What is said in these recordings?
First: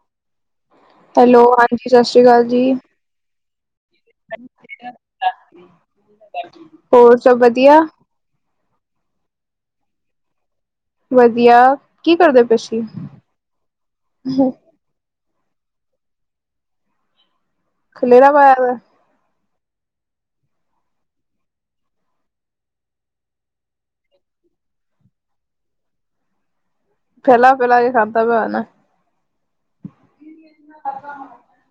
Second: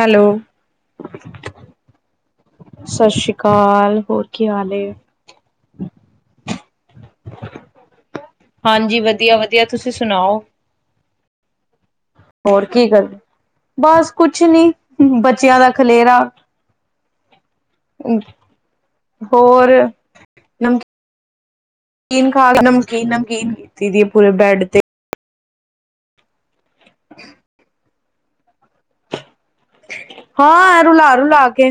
Hello hello ਹਾਂਜੀ ਸਤਿ ਸ਼੍ਰੀ ਅਕਾਲ ਜੀ ਸਤਿ ਸ਼੍ਰੀ ਅਕਾਲ ਹੋਰ ਕੀ ਹਾਲ ਏ ਹੋਰ ਸਭ ਵਧੀਆ ਹਾਂਜੀ ਵਧੀਆ ਵਧੀਆ ਤੁਸੀਂ ਸੁਣਾਓ ਵਧੀਆ ਕੀ ਕਰਦੇ ਪਏ ਹੋਰ ਸੀ ਕੀ ਕਰਦੇ ਬਸ ਕੁਛ ਨੀ ਬੱਚਿਆਂ ਦਾ ਖਲੇਰਾ ਖਲੇਰਾ ਪਾਇਆ ਹੋਇਆ ਹੋਰ ਨਮਕੀਨ ਖਾ ਕੇ ਨਮਕੀਨ ਨਮਕੀਨ ਕੀਤੀ ਦੀ ਪੂਰੇ ਬੈਡ ਤੇ ਫਹਿਲਾ ਪਹਿਲਾ ਇਹ ਸ ਸਬ ਨਾ ਹਾਂ ਰੁਲਾ ਰੁਲਾ ਕੇ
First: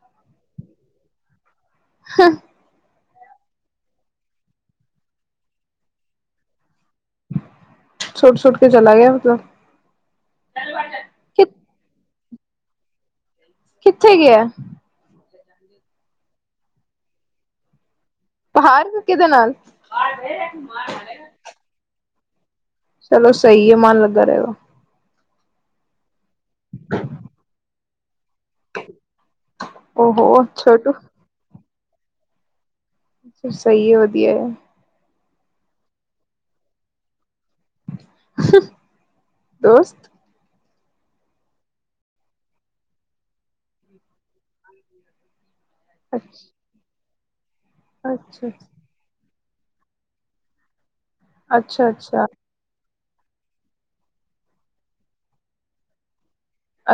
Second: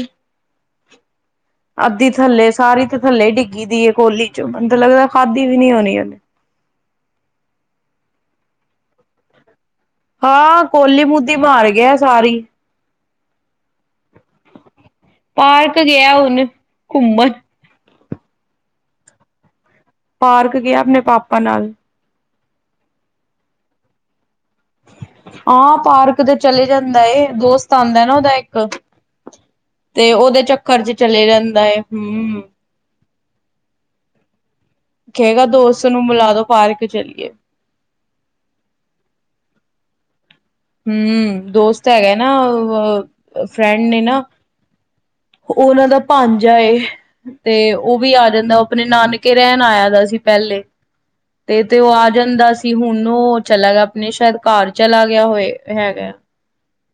ਅੱਧੀ ਥੱਲੇ ਸਾਰੀ ਥੱਲੇ ਡਿੱਗੀ ਦੀ ਏ ਕੋਹਲੀ ਚ ਮੈਨੂੰ ਲੱਗਦਾ ਖਾਧੀ ਵੀ ਨੀ ਹੋਣੀ ਉਹਨੇ ਸੁੱਟ ਸੁੱਟ ਕੇ ਚਲਾ ਗਿਆ ਉਦਾਂ ਹਾਂ ਕੋਲੀ ਮੂਦੀ ਮਾਰ ਗਿਆ ਸਾਰੀ [inaudible] ਕਿੱਥੇ ਗਿਆ ਹੈ ਪਾਰਕ ਗਿਆ ਹੁਣ ਘੁੰਮਣ ਪਾਰਕ ਕਿਦੇ ਨਾਲ ਪਾਰਕ ਗਿਆ ਆਪਣੇ ਪਾਪਾ ਨਾਲ ਚਲੋ ਸਹੀ ਹੈ ਮਨ ਲੱਗਾ ਰਹੇਗਾ ਹਾਂ ਪਾਰਕ ਕਦੇ ਚਲੇ ਜਾਂਦਾ ਏ ਦੋਸਤ ਆਉਂਦਾ ਨਾ ਉਹਦਾ ਇੱਕ ਤੇ ਉਹਦੇ ਉਹੋ ਚੱਕਰ ਚ ਛੋਟੂ ਚਲੇ ਜਾਂਦਾ ਏ ਹਮ ਫਿਰ ਸਹੀ ਹੈ ਵਧੀਆ ਏ ਕਹੇਗਾ ਦੋਸਤ ਨੂੰ ਮਿਲਾ ਦੋ ਪਾਰਕ ਚਲੀਏ ਦੋਸਤ ਹਮ ਦੋਸਤ ਹੈਗਾ ਨਾ ਫਰੈਂਡ ਨੇ ਨਾ ਉਹਨਾਂ ਦਾ ਭਾਂਜਾ ਤੇ ਉਹ ਵੀ ਆ ਅੱਛਾ ਜਾਂਦਾ ਆਪਣੇ ਨਾਨਕੇ ਕੇ ਰਹਿਣ ਆਇਆ ਦਾ ਸੀ ਪਹਿਲੇ ਤੇ ਤੇ ਅੱਛਾ ਅੱਛਾ ਉਹ ਆ ਅੱਛਾ ਜਾਂਦਾ ਸੀ ਹੁਣ ਨੂੰਹ ਉਹ ਚਲਾ ਗਿਆ ਆਪਣੇ ਸ਼ਾਇਦ ਘਰ ਚਲਾ ਗਿਆ ਹੋਏ ਹੈਗਾ।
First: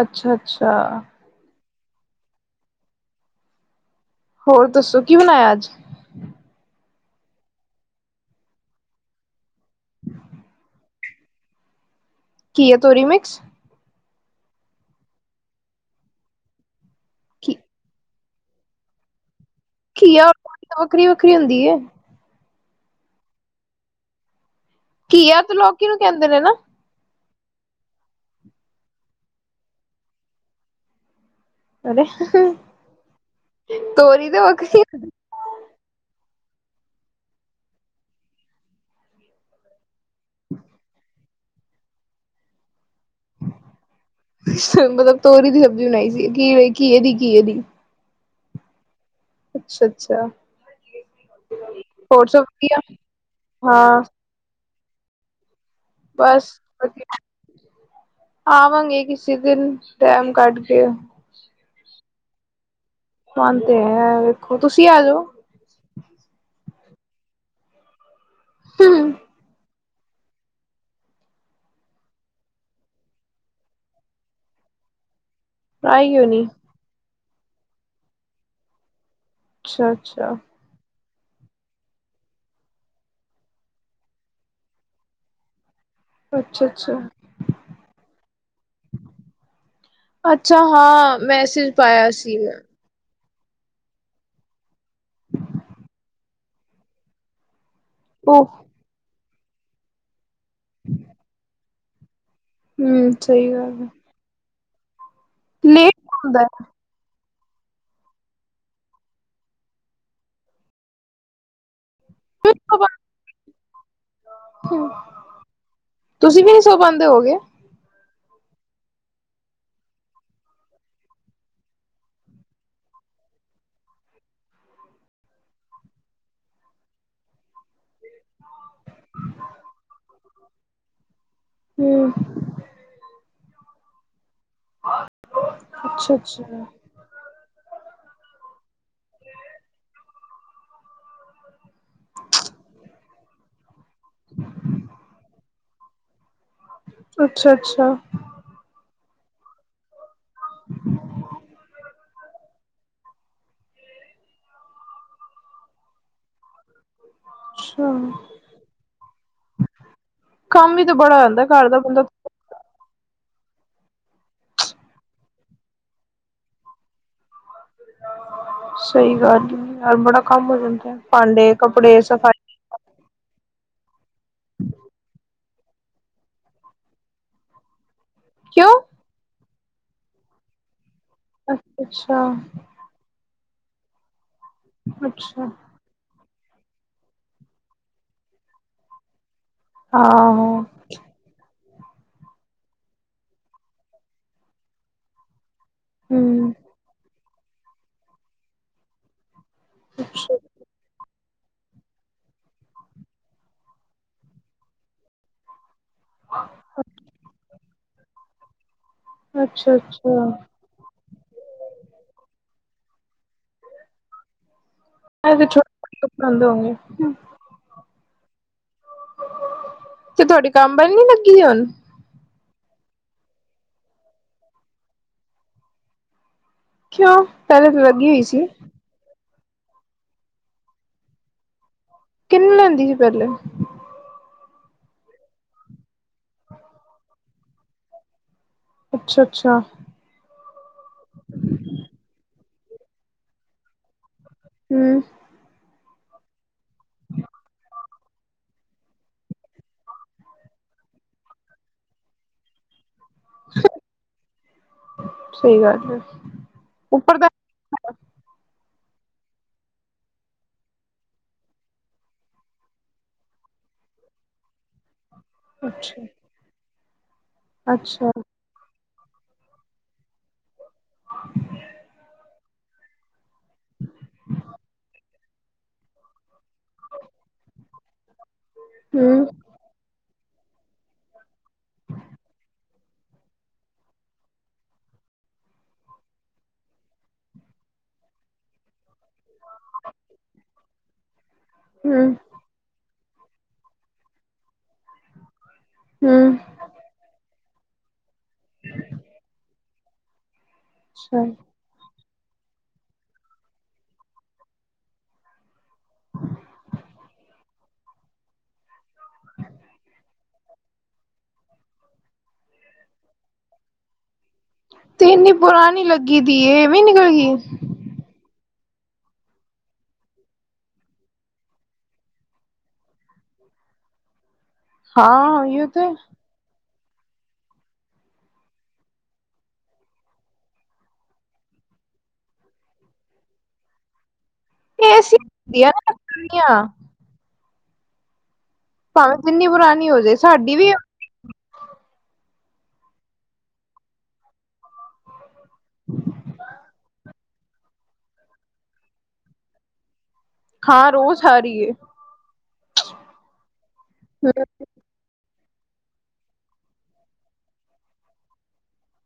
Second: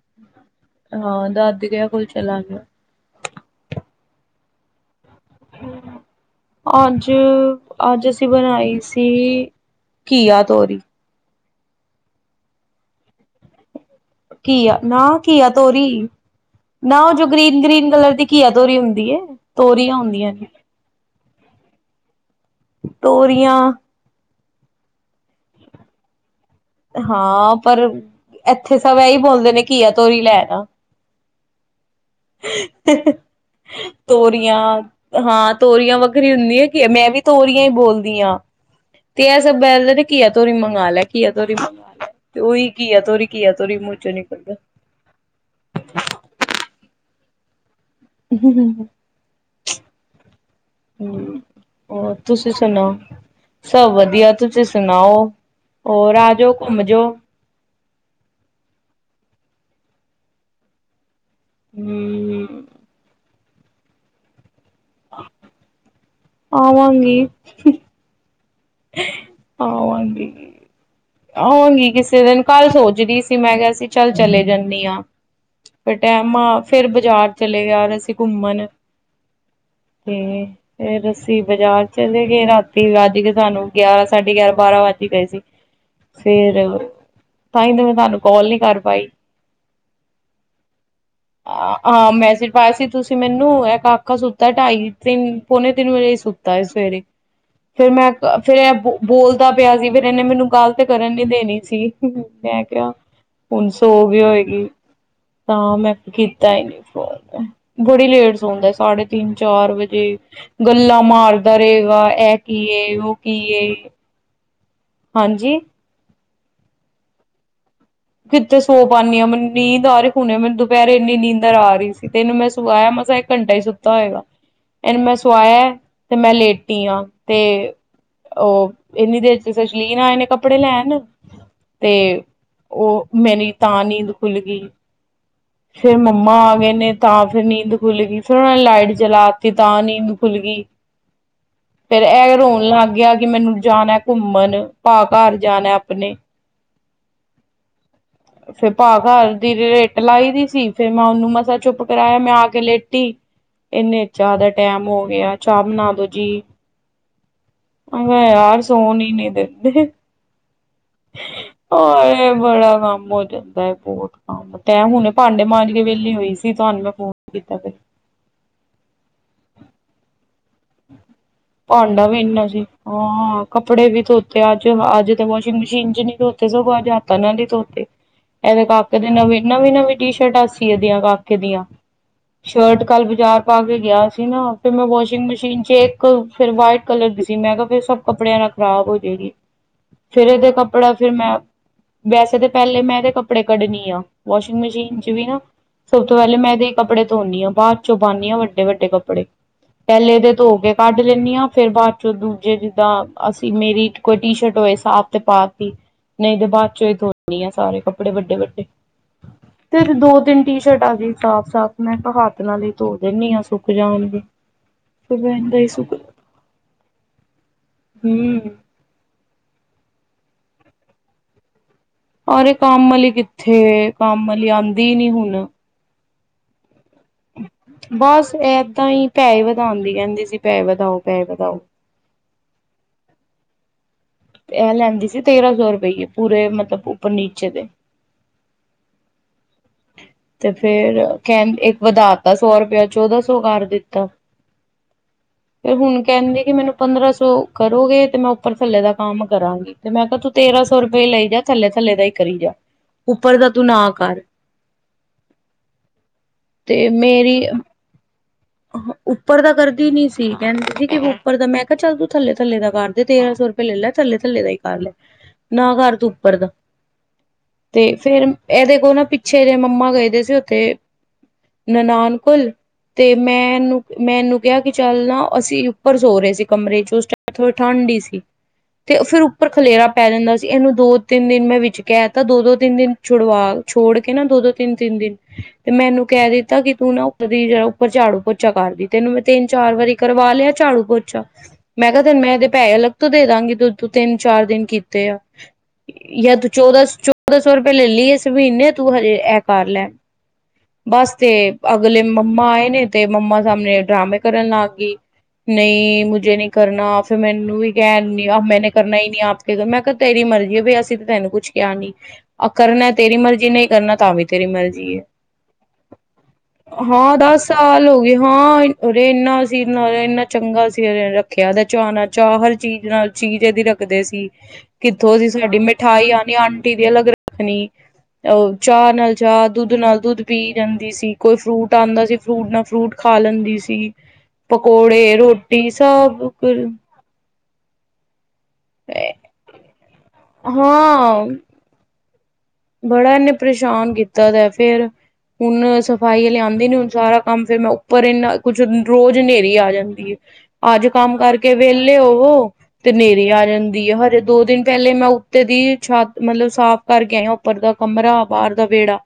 ਅੱਛਾ ਅੱਛਾ ਹਾਂ ਦਾਦਕੇ ਕੋਲ ਚਲਾਗਿਆ। ਹੋਰ ਦਸੋ? ਕਿ ਬਣਾਇਆ ਅੱਜ? ਅੱਜ ਅੱਜ ਅਸੀਂ ਬਣਾਈ ਸੀ ਘੀਆ- ਤੋਰੀ। ਘੀਆ-ਤੋਰੀ ਮਿਕਸ। ਘੀਆ ਨਾ ਘੀਆ-ਤੋਰੀ। ਨਾ ਉਹ ਜੋ ਗ੍ਰੀਨ- ਗ੍ਰੀਨ ਕਲਰ ਦੀ ਘੀਆ ਤੋਰੀ ਹੁੰਦੀ ਏ। ਤੋਰੀਆਂ ਖੀਆ ਹੁੰਦੀਆਂ ਨੇ ਵੱਖਰੀ- ਵੱਖਰੀ ਹੁੰਦੀ ਹੈ। ਤੋਰੀਆਂ ਘਿਆ ਤੇ ਲੋਕੀ ਨੂੰ ਕਹਿੰਦੇ ਨੇ ਨਾ। ਹਾਂ ਪਰ ਇੱਥੇ ਸਭ ਇਹੀ ਬੋਲਦੇ ਨੇ ਕੀਆ ਤੋਰੀ ਲੈ ਆਣਾ। ਅਰੇ ਤੋਰੀ ਤੇ ਤੋਰੀਆਂ ਵੱਖਰੀ ਹਾਂ ਤੋਰੀਆਂ ਵ ਵੱਖਰੀ ਹੁੰਦੀ ਆ ਕੀ ਮੈਂ ਵੀ ਤੋਰੀਆਂ ਹੀ ਬੋਲਦੀ ਹਾਂ, ਤੇ ਇਹ ਸਭ ਬੋਲਦੇ ਨੇ ਤੇ ਕੀਆ ਤੋਰੀ ਮੰਗਵਾ ਲੈਆ, ਘਿਆ ਤੇ ਉਹੀ। ਘੀਆ ਤੋਰੀ ਮੂੰਹ ਚੋਂ ਨਿਕਲਦਾ ਮਤਲਬ ਤੋਰੀ ਦੀ ਸਬਜ਼ੀ ਬਣਾਈ ਸੀ ਘੀ ਘੀਏ ਦੀ। ਘਿਏ ਦੀ। ਹੂੰ-ਹੂੰ-ਹੂੰ। ਅੱਛਾ ਅੱਛਾ ਹੋਰ ਸਭ ਤੁਸੀਂ ਵਧੀਆ ਸੁਣਾਓ ਸਭ ਹਾਂ ਵਧੀਆ ਤੁਸੀਂ ਸੁਣਾਓ ਹੋਰ ਆ ਬਸ ਜਾਓ ਘੁੰਮ ਜੋਓ ਵਧੀਆ ਆਵਾਂਗੇ ਕਿਸੇ ਦਿਨ ਟਾਈਮ ਕੱਡ ਕੇ। ਹੂੰ-ਹੂੰ। ਕੰਮ ਤੇ ਹੈ। ਖ ਤੁਸੀਂ ਆ ਜਾਓ। ਆਵਾਂਗੀ। ਆਵਾਗੀ। ਆਗੀ, ਕਿਸੇ ਦਿਨ ਕੱਲ ਸੋਚ ਰਹੀ ਸੀ ਮੈਂ ਕਿਹਾ ਸੀ ਚੱਲ ਚਲੇ ਜਾਂਦੀ ਹਾਂ। ਫ ਆਈ ਕਿਉਂ ਟੈਮਾ ਨੀ ਫੇਿਰ ਬਾਜ਼ਾਰ ਚਲੇ ਯਾਰ ਅਸੀਂ ਘੁੰਮਣ। ਅੱਛਾ ਤੇ ਅੱਛਾ ਇਹ ਦੱਸ ਅਸੀਂ ਬਾਜ਼ਾਰ ਚਲੇ ਗਏ ਰਾਤੀ ਵੱਜ ਕੇ ਸਾਨੂੰ ਗਿਆਰਾਂ ਸਾਢੇ ਗਿਆਰਾਂ- ਬਾਰਾਂ ਵੱਜ ਗਏ ਸੀ। ਫਿਰ ਅੱਛਾ ਅੱਛਾ ਤਾਂਹੀ ਤਾਂ ਮੈਂ ਤੁਹਾਨੂੰ ਕਾਲ ਨੀ ਕਰ ਪਾਈ ਅੱਛਾ ਹਾਂ ਮੈਸੇਜ ਪਾਇਆ ਹਾਂ, ਸੀ ਮੈਸੇਜ ਮੈਂ ਪਾਇਆ ਸੀ ਤੁਸੀਂ ਮੈਨੂੰ ਇੱਕ ਆਕਾਾ ਸੁੱਤਾ ਢਾਈ-ਤਿੰਨ, ਪੋਣੇ ਤਿਨ ਵਜੇ ਹੀ ਸੁੱਤਾ ਹੈ ਸਵੇਰੇ। ਫੇਿਰ ਮੈਂ ਉਹ ਫੇਿਰ ਇਹ ਬੋਲ ਤਾ ਪਿਆ ਸੀ ਫਿਰ ਇਹਨੇ ਮੈਨੂੰ ਤੇ ਕਰਨ ਨੀ ਦੇਣੀ ਸੀ ਹੂੰ ਹੂੰ ਮੈਂ ਕਿਹਾ ਹਮ ਸਹੀ ਹੁਣ ਗੱਲ ਹੈ ਸੋਗੀ ਹੋਏਗੀ ਤਾਂ ਮੈਂ ਲੇਟ ਹੁੰਦਾ ਕੀਤਾ ਹੀ ਨੀ ਫੋਨ ਬੜੀ ਲੇਟ ਸੌਦਾ ਸਾਢੇ ਤਿੰਨ ਚਾਰ ਵਜੇ ਗੱਲਾਂ ਮਾਰਦਾ ਰਹੇਗਾ ਇਹ ਕੀ ਉਹ ਕੀ ਹਾਂਜੀ ਤੁਸੀਂ ਵੀ ਨੀ ਸੌ ਪਾਉਦੇ ਹੋ ਗਏ ਕਿੱਥੇ ਸੌ ਪਾਣੀ ਹਾਂ ਮੈਨੂੰ ਨੀਂਦ ਆ ਰਹੀ ਹੁਣੇ ਮੈਨੂੰ ਦੁਪਹਿਰ ਇੰਨੀ ਨੀਂਦਰ ਆ ਰਹੀ ਸੀ ਤੇ ਇਹਨੂੰ ਮੈਂ ਸਵਾਇਆ ਮਸਾ ਇੱਕ ਘੰਟਾ ਸੁੱਤਾ ਹੋਏਗਾ ਇਹਨੂੰ ਮੈਂ ਸਵਾਇਆ ਤੇ ਮੈਂ ਲੇਟੀ ਹਾਂ ਤੇ ਉਹ ਇੰਨੀ ਦੇਰ ਚ ਸਚਲੀਨ ਆਏ ਨੇ ਕ ਕੱਪੜੇ ਲੈਣ ਹੂੰ ਮੈਰੀ ਤਾਂ ਨੀਂਦ ਖੁੱਲ ਗਈ ਫਿਰ ਅੱਛਾ ਮੰਮਾ ਆ ਅੱਛਾ ਗਏ ਨੇ ਤਾਂ ਫਿਰ ਨੀਂਦ ਖੁੱਲ ਗਈ ਫਿਰ ਲਾਈਟ ਜਲਾਤੀ ਤਾਂ ਨੀਦ ਖੁੱਲ ਗਈ ਫੇਰ ਇਹ ਰੋਣ ਲੱਗ ਗਿਆ ਕਿ ਮੈਨੂੰ ਜਾਣਾ ਘੁੰਮਣ ਪਾ ਘਰ ਜਾਣਾ ਆਪਣੇ ਅੱਛਾ ਅੱਛਾ ਫਿਰ ਭਾਗ ਦੀ ਰੇਟ ਲਾਈ ਦੀ ਸੀ ਫੇਰ ਮੈਂ ਉਹਨੂੰ ਮਸਾ ਚੁੱਪ ਕਰਾਇਆ ਮੈਂ ਆ ਕੇ ਲੇਟੀ ਇੰਨੇ ਚਾਹ ਦਾ ਟੈਮ ਹੋ ਗਿਆ ਚਾਹ ਬਣਾ ਦੋ ਜੀ ਅੱਛਾ ਅਬੇ ਯਾਰ ਸੋਨੇ ਨੇ ਨਹੀਂ ਦੇਤੇ ਕੰਮ ਹੀ ਤਾਂ ਬੜਾ ਰਹਿੰਦਾ ਘਰ ਦਾ ਬੰਦਾ ਬੜਾ ਕੰਮ ਹੋ ਜਾਂਦਾ ਬਹੁਤ ਕੰਮ ਤੇ ਹੁਣੇ ਭਾਂਡੇ ਮਾਂਜ ਕੇ ਵਿਹਲੀ ਹੋਈ ਸੀ ਤੁਹਾਨੂੰ ਮੈਂ ਫੋਨ ਕੀਤਾ ਫਿਰ। ਸਹੀ ਗੱਲ ਯਾਰ ਬੜਾ ਕੰਮ ਹੋ ਜਾਂਦਾ ਭਾਂਡੇ ਕੱਪੜੇ ਭਾਂਡਾ ਵੀ ਇੰਨਾ ਸਫ਼ਾਈ ਸੀ ਹਾਂ ਕੱਪੜੇ ਵੀ ਧੋਤੇ ਅੱਜ ਅੱਜ ਤਾਂ ਵਾਸ਼ਿੰਗ ਮਸ਼ੀਨ ਚ ਨੀ ਧੋਤੇ ਸਗੋਂ ਅੱਜ ਹੱਥਾਂ ਨਾਲ ਹੀ ਧੋਤੇ ਇਹਦੇ ਕਿਉਂ ਕਾਕੇ ਦੀ ਨਵੀਨ ਨਵੀ ਨਵੀਂ ਟੀ ਸ਼ਰਟਾਂ ਸੀ ਇਹਦੀ ਕਾ ਕੇ ਦੀਆਂ ਅੱਛਾ ਸ਼ਰਟ ਕੱਲ ਬਾਜ਼ਾਰ ਪਾ ਕੇ ਗਿਆ ਸੀ ਨਾ ਫਿਰ ਮੈਂ ਵਾਸ਼ਿੰਗ ਅੱਛਾ ਮਸ਼ੀਨ ਇੱਕ ਫਿਰ ਵਾਈਟ ਕਲਰ ਦੀ ਸੀ ਮੈਂ ਕਿਹਾ ਫਿਰ ਸਭ ਕੱਪੜਿਆਂ ਨਾਲ ਖ਼ਰਾਬ ਹੋ ਜਾਏਗੀ ਫਿਰ ਇਹ ਆਹੋ ਦਾ ਕੱਪੜਾ ਫਿਰ ਮੈਂ ਵੈਸੇ ਤਾਂ ਪਹਿਲੇ ਮੈਂ ਤੇ ਕੱਪੜੇ ਕੱਢਣੀ ਆ ਵਾਸ਼ਿੰਗ ਮਸ਼ੀਨ ਚ ਵੀ ਨਾ ਸਭ ਤੋਂ ਪਹਿਲੇ ਹਮ ਮੈਂ ਏਦੇ ਕੱਪੜੇ ਧੋਂਨੀ ਹਾਂ ਬਾਅਦ ਚੋਂ ਪਾਨੀ ਹਾਂ ਵੱਡ ਵਡੇ ਕੱਪੜੇ ਪਹਿਲੇ ਦੇ ਅੱਛਾ ਧੋ ਕੇ ਕੱਢ ਲੈਂਦੀ ਹਾਂ ਫੇਿਰ ਬਾਅਦ ਚੋਂ ਦੂਜੇ ਜਿੱਦਾਂ ਅਸੀਂ ਮੇਰੀ ਕੋਈ ਟੀ ਸ਼ਰਟ ਹੋਏ ਸਾਫ਼ ਤੇ ਪਾਤਿ ਨਹੀਂ ਦੇ ਬਾਅਦ ਚੋ ਇਹ ਥੋਨੀ ਆ ਸਾਰੇ ਕਪੜੇ ਵੱਡੇ ਵੱਡੇ ਅੱਛਾ ਤੇ ਦੋ ਅੱਛਾ ਤਿੰਨ ਟੀ ਸ਼ਰਟ ਆ ਗਈ ਸਾਫ਼ ਸਾਫ਼ ਮੈਂ ਹੱਥ ਨਾਲ ਧੋ ਦੇਨੀ ਹਾਂ ਸੁੱਕ ਜਾਣਗੇ ਫਿਰ ਏਦਾਂ ਹੀ ਸੁੱਕ [unintelligible] ਹਮ ਤੇ ਤੁਹਾਡੀ ਕੰਮ ਵਾਲੀ ਨੀ ਲੱਗੀ ਹੋਈ ਹੁਣ ਅਰੇ ਕੰਮ ਵਾਲੀ ਕਿੱਥੇ ਕੰਮ ਵਾਲੀ ਆਉਂਦੀ ਨੀ ਹੁਣ ਕਿਉਂ ਪਹਿਲੇ ਤੇ ਲਗੀ ਹੋਈ ਸੀ ਪੈਸੇ ਵਧਾਉਦੀ ਕਹਿੰਦੀ ਸੀ ਪੈਏ ਵਧਾਓ ਪੈਸ ਵਧਾਓ ਕਿੰਨੇ ਲੈਂਦੀ ਸੀ ਪਹਿਲੇ ਇਹ ਲੈਂਦੀ ਸੀ ਤੇਰਾਂ ਸੌ ਰੁਪਈਏ ਪੂਰੇ ਮਤਲਬ ਉੱਪਰ ਨੀਚੇ ਦੇ ਅੱਛਾ ਅੱਛਾ ਤੇ ਫੇਰ ਕਹ ਇੱਕ ਵਧਾ ਤਾ ਸੌ ਰੁਪਇਆ ਚੌਦਾਂ ਸੌ ਕਰ ਦਿੱਤਾ ਹਮ ਤੇ ਹੁਣ ਕਹਿੰਦੇ ਕਿ ਮੈਨੂੰ ਪੰਦਰਾਂ ਸੌ ਕਰੋਗੇ ਤੇ ਮੈਂ ਉੱਪਰ ਥੱਲੇ ਦਾ ਕੰਮ ਕਰਾਂਗੀ ਤੇ ਮੈਂ ਕਿਹਾ ਤੂੰ ਤੇਰਾਂ ਸੌ ਰੁਪਏ ਲਈ ਜਾ ਥੱਲੇ ਥੱਲੇ ਦਾ ਹੀ ਕਰੀ ਜਾ ਉੱਪਰ ਦਾ ਤੂੰ ਨਾ ਕਰ ਸਹੀ ਗੱਲ ਹੈ ਤੇ ਉਪਰ ਤਾਂ ਮੇਰੀ ਉੱਪਰ ਦਾ ਕਰਦੀ ਨੀ ਸੀ ਕਹਿੰਦੀ ਸੀ ਕਿ ਉੱਪਰ ਦਾ ਮੈਂ ਕਿਹਾ ਚੱਲ ਤੂੰ ਥੱਲੇ ਥੱਲੇ ਦਾ ਕਰ ਦੇ ਤੇਰਾਂ ਸੌ ਰੁਪਏ ਲੈ ਲੈ ਥੱਲੇ ਥੱਲੇ ਦਾ ਹੀ ਕਰ ਲੈ ਨਾ ਕਰ ਅੱਛਾ ਤੂੰ ਉੱਪਰ ਦਾ ਤੇ ਅੱਛਾ ਫੇਰ ਇਹਦੇ ਕੋਲ ਨਾ ਮੇਰੇ ਮੰਮਾ ਗਏਦੇ ਸੀ ਉੱਥੇ ਨਨਾਣ ਕੋਲ ਤੇ ਮੈ ਇਨੂੰ ਮੈ ਇਨੂੰ ਕਿਹਾ ਕਿ ਚੱਲ ਨਾ ਅਸੀਂ ਉੱਪਰ ਸੋ ਰਹੇ ਸੀ ਕਮਰੇ ਚ ਉਸ ਟਮ ਥੋੜੀ ਠੰਢ ਹੀ ਸੀ ਤੇ ਫਿਰ ਹਮ ਉੱਪਰ ਖਲੇਰਾ ਪੈ ਜਾਂਦਾ ਸੀ ਇਹਨੂੰ ਦੋ ਤਿੰਨ ਦਿਨ ਮੈਂ ਵਿੱਚ ਕਹ ਤਾਂ ਦੋ ਦੋ ਤਿੰਨ ਦਿਨ ਛੁਡਵਾ ਛੋੜ ਕੇ ਨਾ ਦੋ ਦੋ ਤਿੰਨ ਤਿੰਨ ਦਿਨ ਤੇ ਮੈਨੂੰ ਕਹਿ ਦਿੱਤਾ ਕਿ ਤੂੰ ਨਾ ਉੱਪਰ ਦੀ ਜੜਾ ਉੱਪਰ ਝਾੜੂ ਪੋਚਾ ਕਰਦੀ ਤੈਨੂੰ ਮੈਂ ਤਿੰਨ ਚਾਰ ਵਾਰੀ ਕਰਵਾ ਲਿਆ ਝਾੜੂ ਪੋਚਾ ਮੈਂ ਕਿਹਾ ਹਮ ਤੈਨ ਮੈਂ ਇਹਦੇ ਪੈਸੇ ਅਲਗ ਤੋਂ, ਦੇ ਦਾਂਗੀ ਦੋ- ਦੋ, ਤਿੰਨ- ਚਾਰ ਦਿਨ ਕੀਤੇ ਆ। ਯਾ, ਹਮ ਤੂੰ ਚੌਦਾਂ- ਸੋ ਦਾ, ਸੌ- ਰੁਪਏੈ ਲੈ ਲਈ, ਇਸ ਮਹੀਨੇ ਤੂੰ, ਹਜੇ ਇਹ ਕਰ ਲੈ। ਬਸ ਅੱਛਾ ਤੇ, ਅਗਲੇ ਮੰਮਾ ਆਏ ਨੇ, ਤੇ, ਮੰਮਾ ਸਾਹਮਣੇ ਡਰਾਮੇ ਕਰਨ ਲੱਗ ਗਈ। ਨਹੀਂ, ਮੁਝੇ ਨਹੀਂ ਕਰਨਾ ਫੇਰ, ਮੈਨੂੰ ਵੀ ਕਹਿਣ ਨੀ, ਆ, ਮੈਨੇ ਕਰਨਾ ਹੀ, ਨੀ ਆਪ ਕੇ, ਘਰ ਮੈਂ ਕਿਹਾ ਤੇਰੀ ਮਰਜ਼ੀ। ਵੀ, ਅਸੀਂ ਤੇ, ਤੈਨੂੰ ਕੁਛ ਕਿਹਾ ਨੀ ਅ ਕਰਨੇ ਤੇਰੀ ਮਰਜ਼ੀ ਨਹੀਂ। ਕਰਨਾ ਤਾਂ ਵੀ ਤੇਰੀ ਮਰਜੀ ਏ, ਤੇ ਇੰਨੀ ਪੁਰਾਣੀ ਲੱਗੀ ਦੀ ਇਹ ਵੀ ਨਿਕਲ ਹਾਂ। ਦੱਸ ਗਈ। ਸਾਲ ਹੋਗੇ। ਹਾਂ, ਉਰੇ ਇੰਨਾ ਸੀ, ਨਾਲ ਇੰਨਾ ਚੰਗਾ ਸੀ, ਓਨੇ ਰੱਖਿਆ ਓਦਾ ਚਾਅ- ਨਾਲ ਚਾਅ ਹਰ ਚੀਜ਼, ਨਾਲ ਚੀਜ਼ ਏਦੀ ਰੱਖਦੇ ਸੀ। ਕਿੱਥੋਂ ਦੀ ਹਾਂ ਸਾਡੀ ਉਹੀਓ ਤੇ ਮਿਠਾਈ ਆਨੀ ਆਂ ਰੋਟੀ ਵੀ ਅਲੱਗ ਰੱਖਣੀ ਅ ਚਾਹ ਨਾਲ ਚਾਹ, ਦੁੱਧ ਨਾਲ ਦੁੱਧ ਪੀ ਜਾਂਦੀ ਸੀ, ਕੋਈ ਫਰੂਟ ਆਂਦਾ ਸੀ, ਫਰੂਟ ਨਾਲ ਫਰੂਟ ਖਾ ਲੈਂਦੀ ਸੀ। ਪਕੌੜੇ ਏਸੀ ਰੋਟੀ ਹੁੰਦੀਆਂ ਨਾ ਸਭ ਕੁ ਪੁਰਾਣੀਆਂ [unintelligible] ਭਾਵੇਂ ਜਿੰਨੀ ਪੁਰਾਣੀ ਹੋ ਜਾਏ ਸਾਡੀ ਵੀ ਹਾਂ। ਬੜਾ ਇਨੇ ਪਰੇਸ਼ਾਨ ਕੀਤਾ ਦਾ ਫੇਰ ਹੁਣ ਸਫ਼ਾਈ ਹਲੇ ਆਂਦੀ ਨੀ ਹੁਣ ਸਾਰਾ ਕੰਮ ਫਿਰ ਮੈਂ ਉੱਪਰ ਇਨਾ ਕੁੱਝ, ਰੋਜ਼ ਹਨੇਰੀ ਆ ਜਾਂਦੀ ਏ। ਅੱਜ ਹਾਂ ਕੰਮ ਰੋਜ਼ ਆ ਕਰਕੇ ਰਹੀ ਏ। ਵਿਹਲੇ ਹੋਵੋ, ਤੇ ਨੇਰੀ ਆ ਜਾਂਦੀ ਐ ਹਜੇ ਹੂੰ ਦੋ ਦਿਨ ਪਹਿਲੇ ਮੈਂ [unintelligible] ਦੀ ਛੱਤ ਮਤਲਬ ਸਾਫ਼ ਕਰਕੇ ਆਏ ਆ। ਉੱਪਰ ਦਾ ਕਮਰਾ, ਬਾਰ ਦਾ ਵੇੜਾ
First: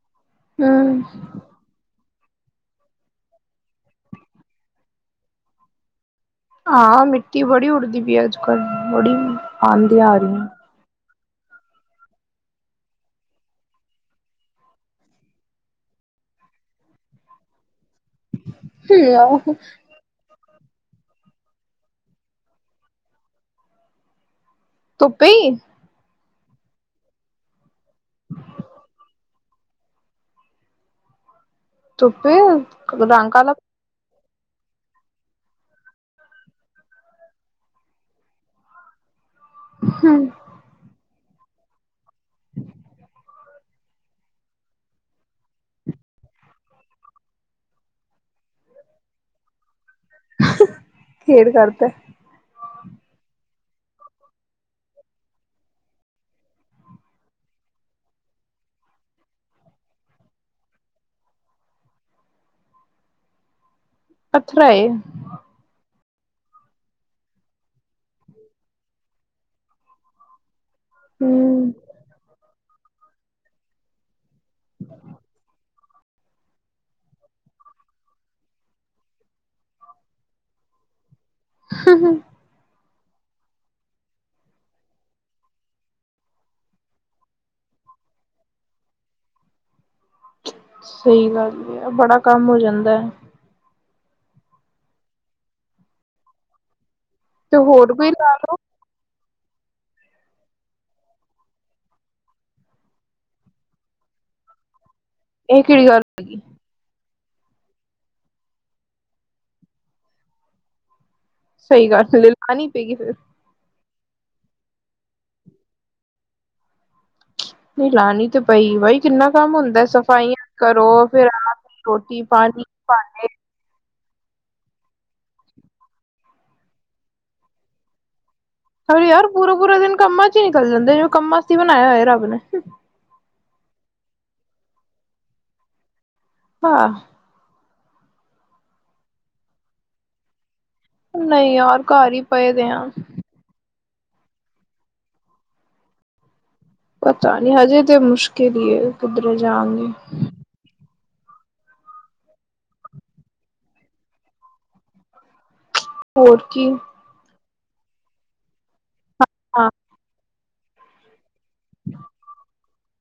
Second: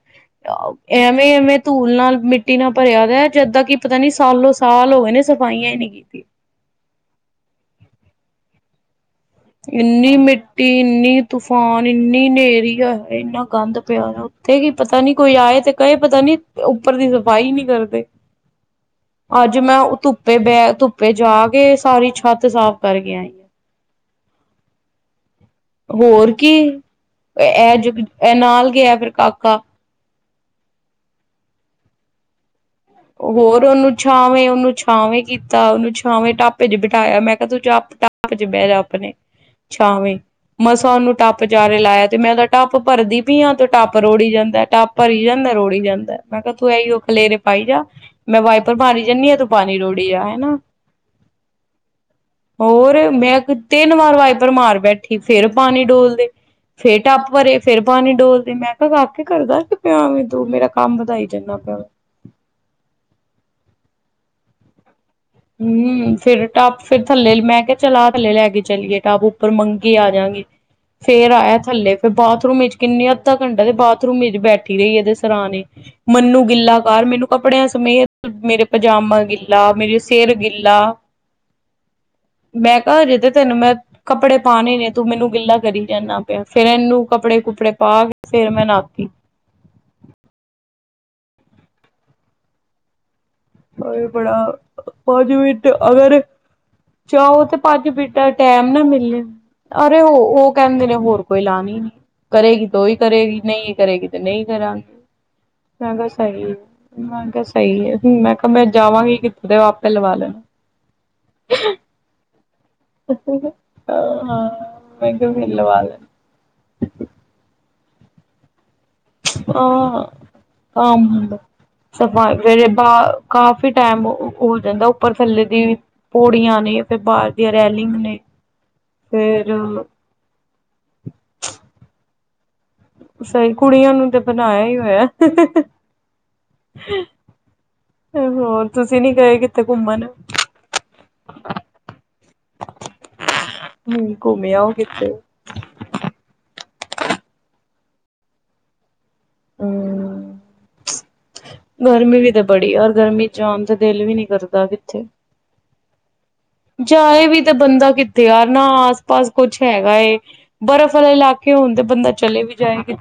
ਹੂੰ ਐਵੇਂ-ਐਵੇਂ ਧੂਲ ਨਾਲ ਮਿੱਟੀ ਨਾਲ ਭਰਿਆ ਦ, ਜਿੱਦਾਂ ਕੀ ਪਤਾ ਨੀ ਸਾਲੋ-ਸਾਲ ਹੋਗੇ ਨੇ ਸਫਾਈਆਂ ਈ ਨੀ ਕੀਤੀ। ਹਾਂ, ਮਿੱਟੀ ਬੜੀ ਉੱਡਦੀ ਪਈ ਅੱਜ ਕੱਲ੍ਹ ਬੜੀ ਆਂਦੀਆਂ ਇੰਨੀ ਆ ਮਿੱਟੀ ਇੰਨੀ ਤੂਫਾਨ ਇੰਨੀ ਨੇਰੀ ਆ, ਇੰਨਾ ਗੰਦ ਪਿਆ ਨਾ, ਉੱਥੇ ਕੀ ਪਤਾ ਨੀ ਕੋਈ ਆਏ, ਤੇ ਕਏ ਪਤਾ ਨੀ ਉੱਪਰ ਦੀ ਸਫ਼ਾਈ ਨੀ ਕਰਦੇ। ਰਹੀਆਂ। ਹੂੰ ਅੱਜ ਮੈਂ ਓ ਧੁੱਪੇ ਬਹਿ ਧੁੱਪੇ ਜਾ ਕੇ ਸਾਰੀ ਛੱਤ ਸਾਫ਼ ਕਰਕੇ ਆਈ। ਧੁੱਪੇ ਈ ਹੋਰ ਕੀ ਐ ਜੋ ਐ ਨਾਲ ਗਿਆ ਫਿਰ ਕਾ ਕਾ। ਧੁੱਪੇ ਰੰਗ ਕਾਲਾ ਹੋਰ ਉਹਨੂੰ ਛਾਵੇਂ ਓਨੂੰ ਛਾਵੇਂ ਕੀਤਾ ਉਹਨੂੰ ਛਾਵੇਂ ਟਾਪੇ ਚ ਬਿਠਾਇਆ ਮੈਂ ਕਿਆ ਤੂੰ ਟਪ ਚ ਬੈ ਜਾ ਅਪਣੇ ਛਾਵੇਂ ਮਸਾਂ ਨੂੰ ਟਾ ਬਜਾਰੇ ਲਾਇਆ ਤੇ ਮੈਂ ਓਦਾ ਟੱਪ ਭਰਦੀ ਪਈ ਆ ਟੱਪ ਰੋੜੀ ਜਾਂਦਾ ਟੱਪ ਭਰੀ ਜਾਂਦਾ ਰੋੜੀ ਜਾਂਦਾ ਮੈਂ ਕਿਆ ਤੂੰ ਏਹੀ ਓ ਖਲੇਰੇ ਪਾਈ ਜਾ ਮੈਂ ਵਾਈਪਰ ਮਾਰੀ ਜਨੀ ਆ ਤੂੰ ਪਾਣੀ ਰੋੜ ਖੇਡ ਕਰਦਾ ਹੋਰ ਮੈਂ ਤਿੰਨ ਵਾਰ ਵਾਈਪਰ ਮਾਰ ਬੈਠੀ ਫੇਰ ਪਾਣੀ ਡੋਲਦੇ ਫੇਰ ਟੱਪ ਭਰੇ ਫੇਰ ਪਾਣੀ ਡੋਲਦੇ ਮੈਂ ਕਾ ਕਾਕੇ ਕਰਦਾ ਕੀ ਪਿਆ ਵੇ ਤੂੰ ਮੇਰਾ ਕੰਮ ਵਧਾਈ ਜਾਂਨਾ ਪਿਆ ਅੱਥਰਾ ਏ ਹਮ ਫਿਰ ਟਾਪ ਫਿਰ ਥੱਲੇ ਮੈਂ ਕਿਹਾ ਚੱਲ ਆਹ ਥੱਲੇ ਲੈ ਕੇ ਚੱਲਏ ਟਾਪ ਉੱਪਰ ਮੰਗੇ ਆ ਜਾਗੇ ਫੇਰ ਆਇਆ ਹੂੰ। ਥੱਲੇ ਫੇਿਰ ਬਾਥਰੂਮ ਵਿੱਚ ਕਿੰਨੀ ਅੱਧ ਘੰਟਾ ਦੇ ਬਾਥਰੂਮ ਬੈਠੀ ਰਹੀ ਇਹਦੇ ਸਰਹਣੇ ਮਨੂੰ ਗਿੱਲਾ ਕਰ ਮੈਨੂੰ ਕੱਪੜਿਆਂ ਸਮੇਤ ਮੇਰੇ ਪਜਾਮਾ ਗਿੱਲਾ ਮੇਰੇ ਸੇਰ ਗਲਾ ਹਮ ਹ ਘ ਜੇ ਤੇ ਤੈਨੂੰ ਮੈਂ ਕੱਪੜੇ ਪਾਉਣੇ ਨੇ ਤੂੰ ਮੈਨੂੰ ਗਿੱਲਾ ਕਰੀ ਜਾਂਦਾ ਪਿਆ ਫੇਿਰ ਇਹਨੂੰ ਕੱਪੜੇ ਕੁਪੜੇ ਪਾ ਕੇ ਫੇਿਰ ਮੈਂ ਨਾਤੀ ਸਹੀ ਗੱਲ ਆ ਬੜਾ ਕੰਮ ਹੋ ਜਾਂਦਾ ਹੈ ਇਹ ਬੜਾ ਪੰਜ ਮਿੰਟ ਅਗਰ ਚਓ ਤੇ ਪੰਜ ਹੋਰ ਕੋਈ ਬਿੰਟਾਂ ਲਾ ਲੋ ਟੈਮ ਨਾ ਮਿਲਿਆ ਅਰੇ ਉਹ ਉਹ ਕਹਿੰਦੇ ਨੇ ਹੋਰ ਕੋਈ ਲਾਣੀ ਨੀ ਕਰੇਗੀ ਤੇ ਉਹੀ ਕਰੇਗੀ ਨਹੀਂ ਕਰੇਗੀ ਤੇ ਨਹੀਂ ਕਰਾਂਗੇ ਇਹ ਕਿਹੜੀ ਗੱਲ ਚਲੋ ਸਹੀ ਹਾਂਜੀ ਸਹੀ ਹੈ ਹੁਣ ਮੈਂ ਕਿਹਾ ਮੈਂ ਜਾਵਾਂਗੀ ਕਿੱਥੋਂ ਦੇ ਆਪੇ ਲਵਾ ਲੈਣਾ ਸਹੀ ਗੱਲ ਲੈ ਲਾਨ ਪਏਗੀ ਫਿਰ [unintelligible] ਹਾਂ ਮੈਂਿੰ ਕਿਹਾ ਮ ਲਵਾਾਲ [unintelligible] ਨਹੀਂ ਲਾਣੀ ਤੇ ਪਈ ਬਾਈ ਕਿੰਨਾ ਕੰਮ ਹੁੰਦਾ ਸਫਾਈਆਂ ਕਰੋ ਹਾਂਮ ਫਿਰ ਹੁੰਦਾ ਆਪ ਰੋਟੀ ਪਾਣੀ ਸਫਾਈੇਰੇ ਭਾਂਡੇ ਕਾਫੀ ਟਾਈਮ ਹੋ ਹੋ ਜਾਂਦਾ ਉੱਪਰ ਥੱਲੇ ਦੀ ਪੋੜੀਆਂ ਨੇ ਫਿਰ ਬਾਹਰ ਦੀਆਂ ਰੈਲਿੰਗ ਨੇ ਹ ਯਾਰ ਪੂਰਾ ਫੇਰ ਪੂਰਾ ਦਿਨ ਕੰਮਾਂ ਚ ਹੀ ਨਿਕਲ ਜਾਂਦੇਵੇ ਕੰਮ ਚ ਹੀ ਬਣਾਇਆ ਹੋਇਆ ਰੱਬ ਨੇ ਹਮ [unintelligible] ਸਹੀ ਕੁੜੀਆਂ ਨੂੰ ਤੇ ਬਣਾਇਆ ਹੀ ਹੋਇਆ ਹਾਂ ਹੋਰ ਤੁਸੀਂ ਨੀ ਗਏ ਕਿੱਥੇ ਘੁੰਮਣ ਨਹੀਂ ਯਾਰ ਘਰ ਹੀ ਪਏ ਦੇ ਆ ਹ ਘੁੰਮਿਆ ਉਹ ਕਿਥੇ ਪਤਾ ਨੀ ਹਜੇ ਤੇ ਮੁਸ਼ਕਿਲ ਹੀ ਕਿਧਰ ਜਾਗੀ ਹੂੰ, ਗਰਮੀ ਵੀ ਤਾਂ ਬੜੀ ਔਰ ਗਰਮੀ ਚ ਆਉਣ ਤੇ ਦਿਲ ਵੀ ਨੀ ਕਰਦਾ ਕਿੱਥੇ ਹੋਰ ਕੀ ਜਾਏ ਵੀ ਤੇ ਬੰਦਾ ਕਿੱਥੇ ਯਾਰ ਨਾ ਆਸ ਪਾਸ ਕੁਛ ਹਾਂ ਹੈਗਾ ਏ ਬਰਫ਼ ਲੈ [unintelligible] ਕਿ ਹੁਣ ਤੇ ਬੰਦਾ ਚਲੇ ਵੀ ਜਾਏਗੀ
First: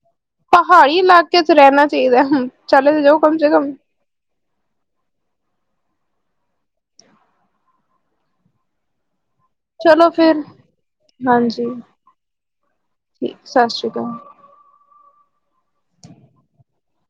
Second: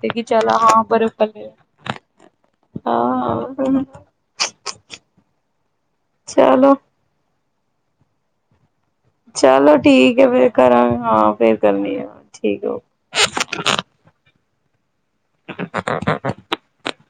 ਪਹਾੜੀ ਇਲਾਕੇ ਚ ਰਹਿਣਾ ਚਾਹੀਦਾ ਹੁ ਚਲੇ ਜਾਓ ਕਮ ਸੇ ਹਾਂ। ਕਮ ਚਲੋ ਚਲੋ ਠੀਕ ਹੈ ਫੇਰ ਕਰਾਂਗੇ ਹਾਂ ਫੇਰ ਹਾਂਜੀ ਕਰਨੀ ਆ ਠੀਕ ਠੀਕ ਸਤਿ ਸ਼੍ਰੀ ਅਕਾਲ [unintelligible]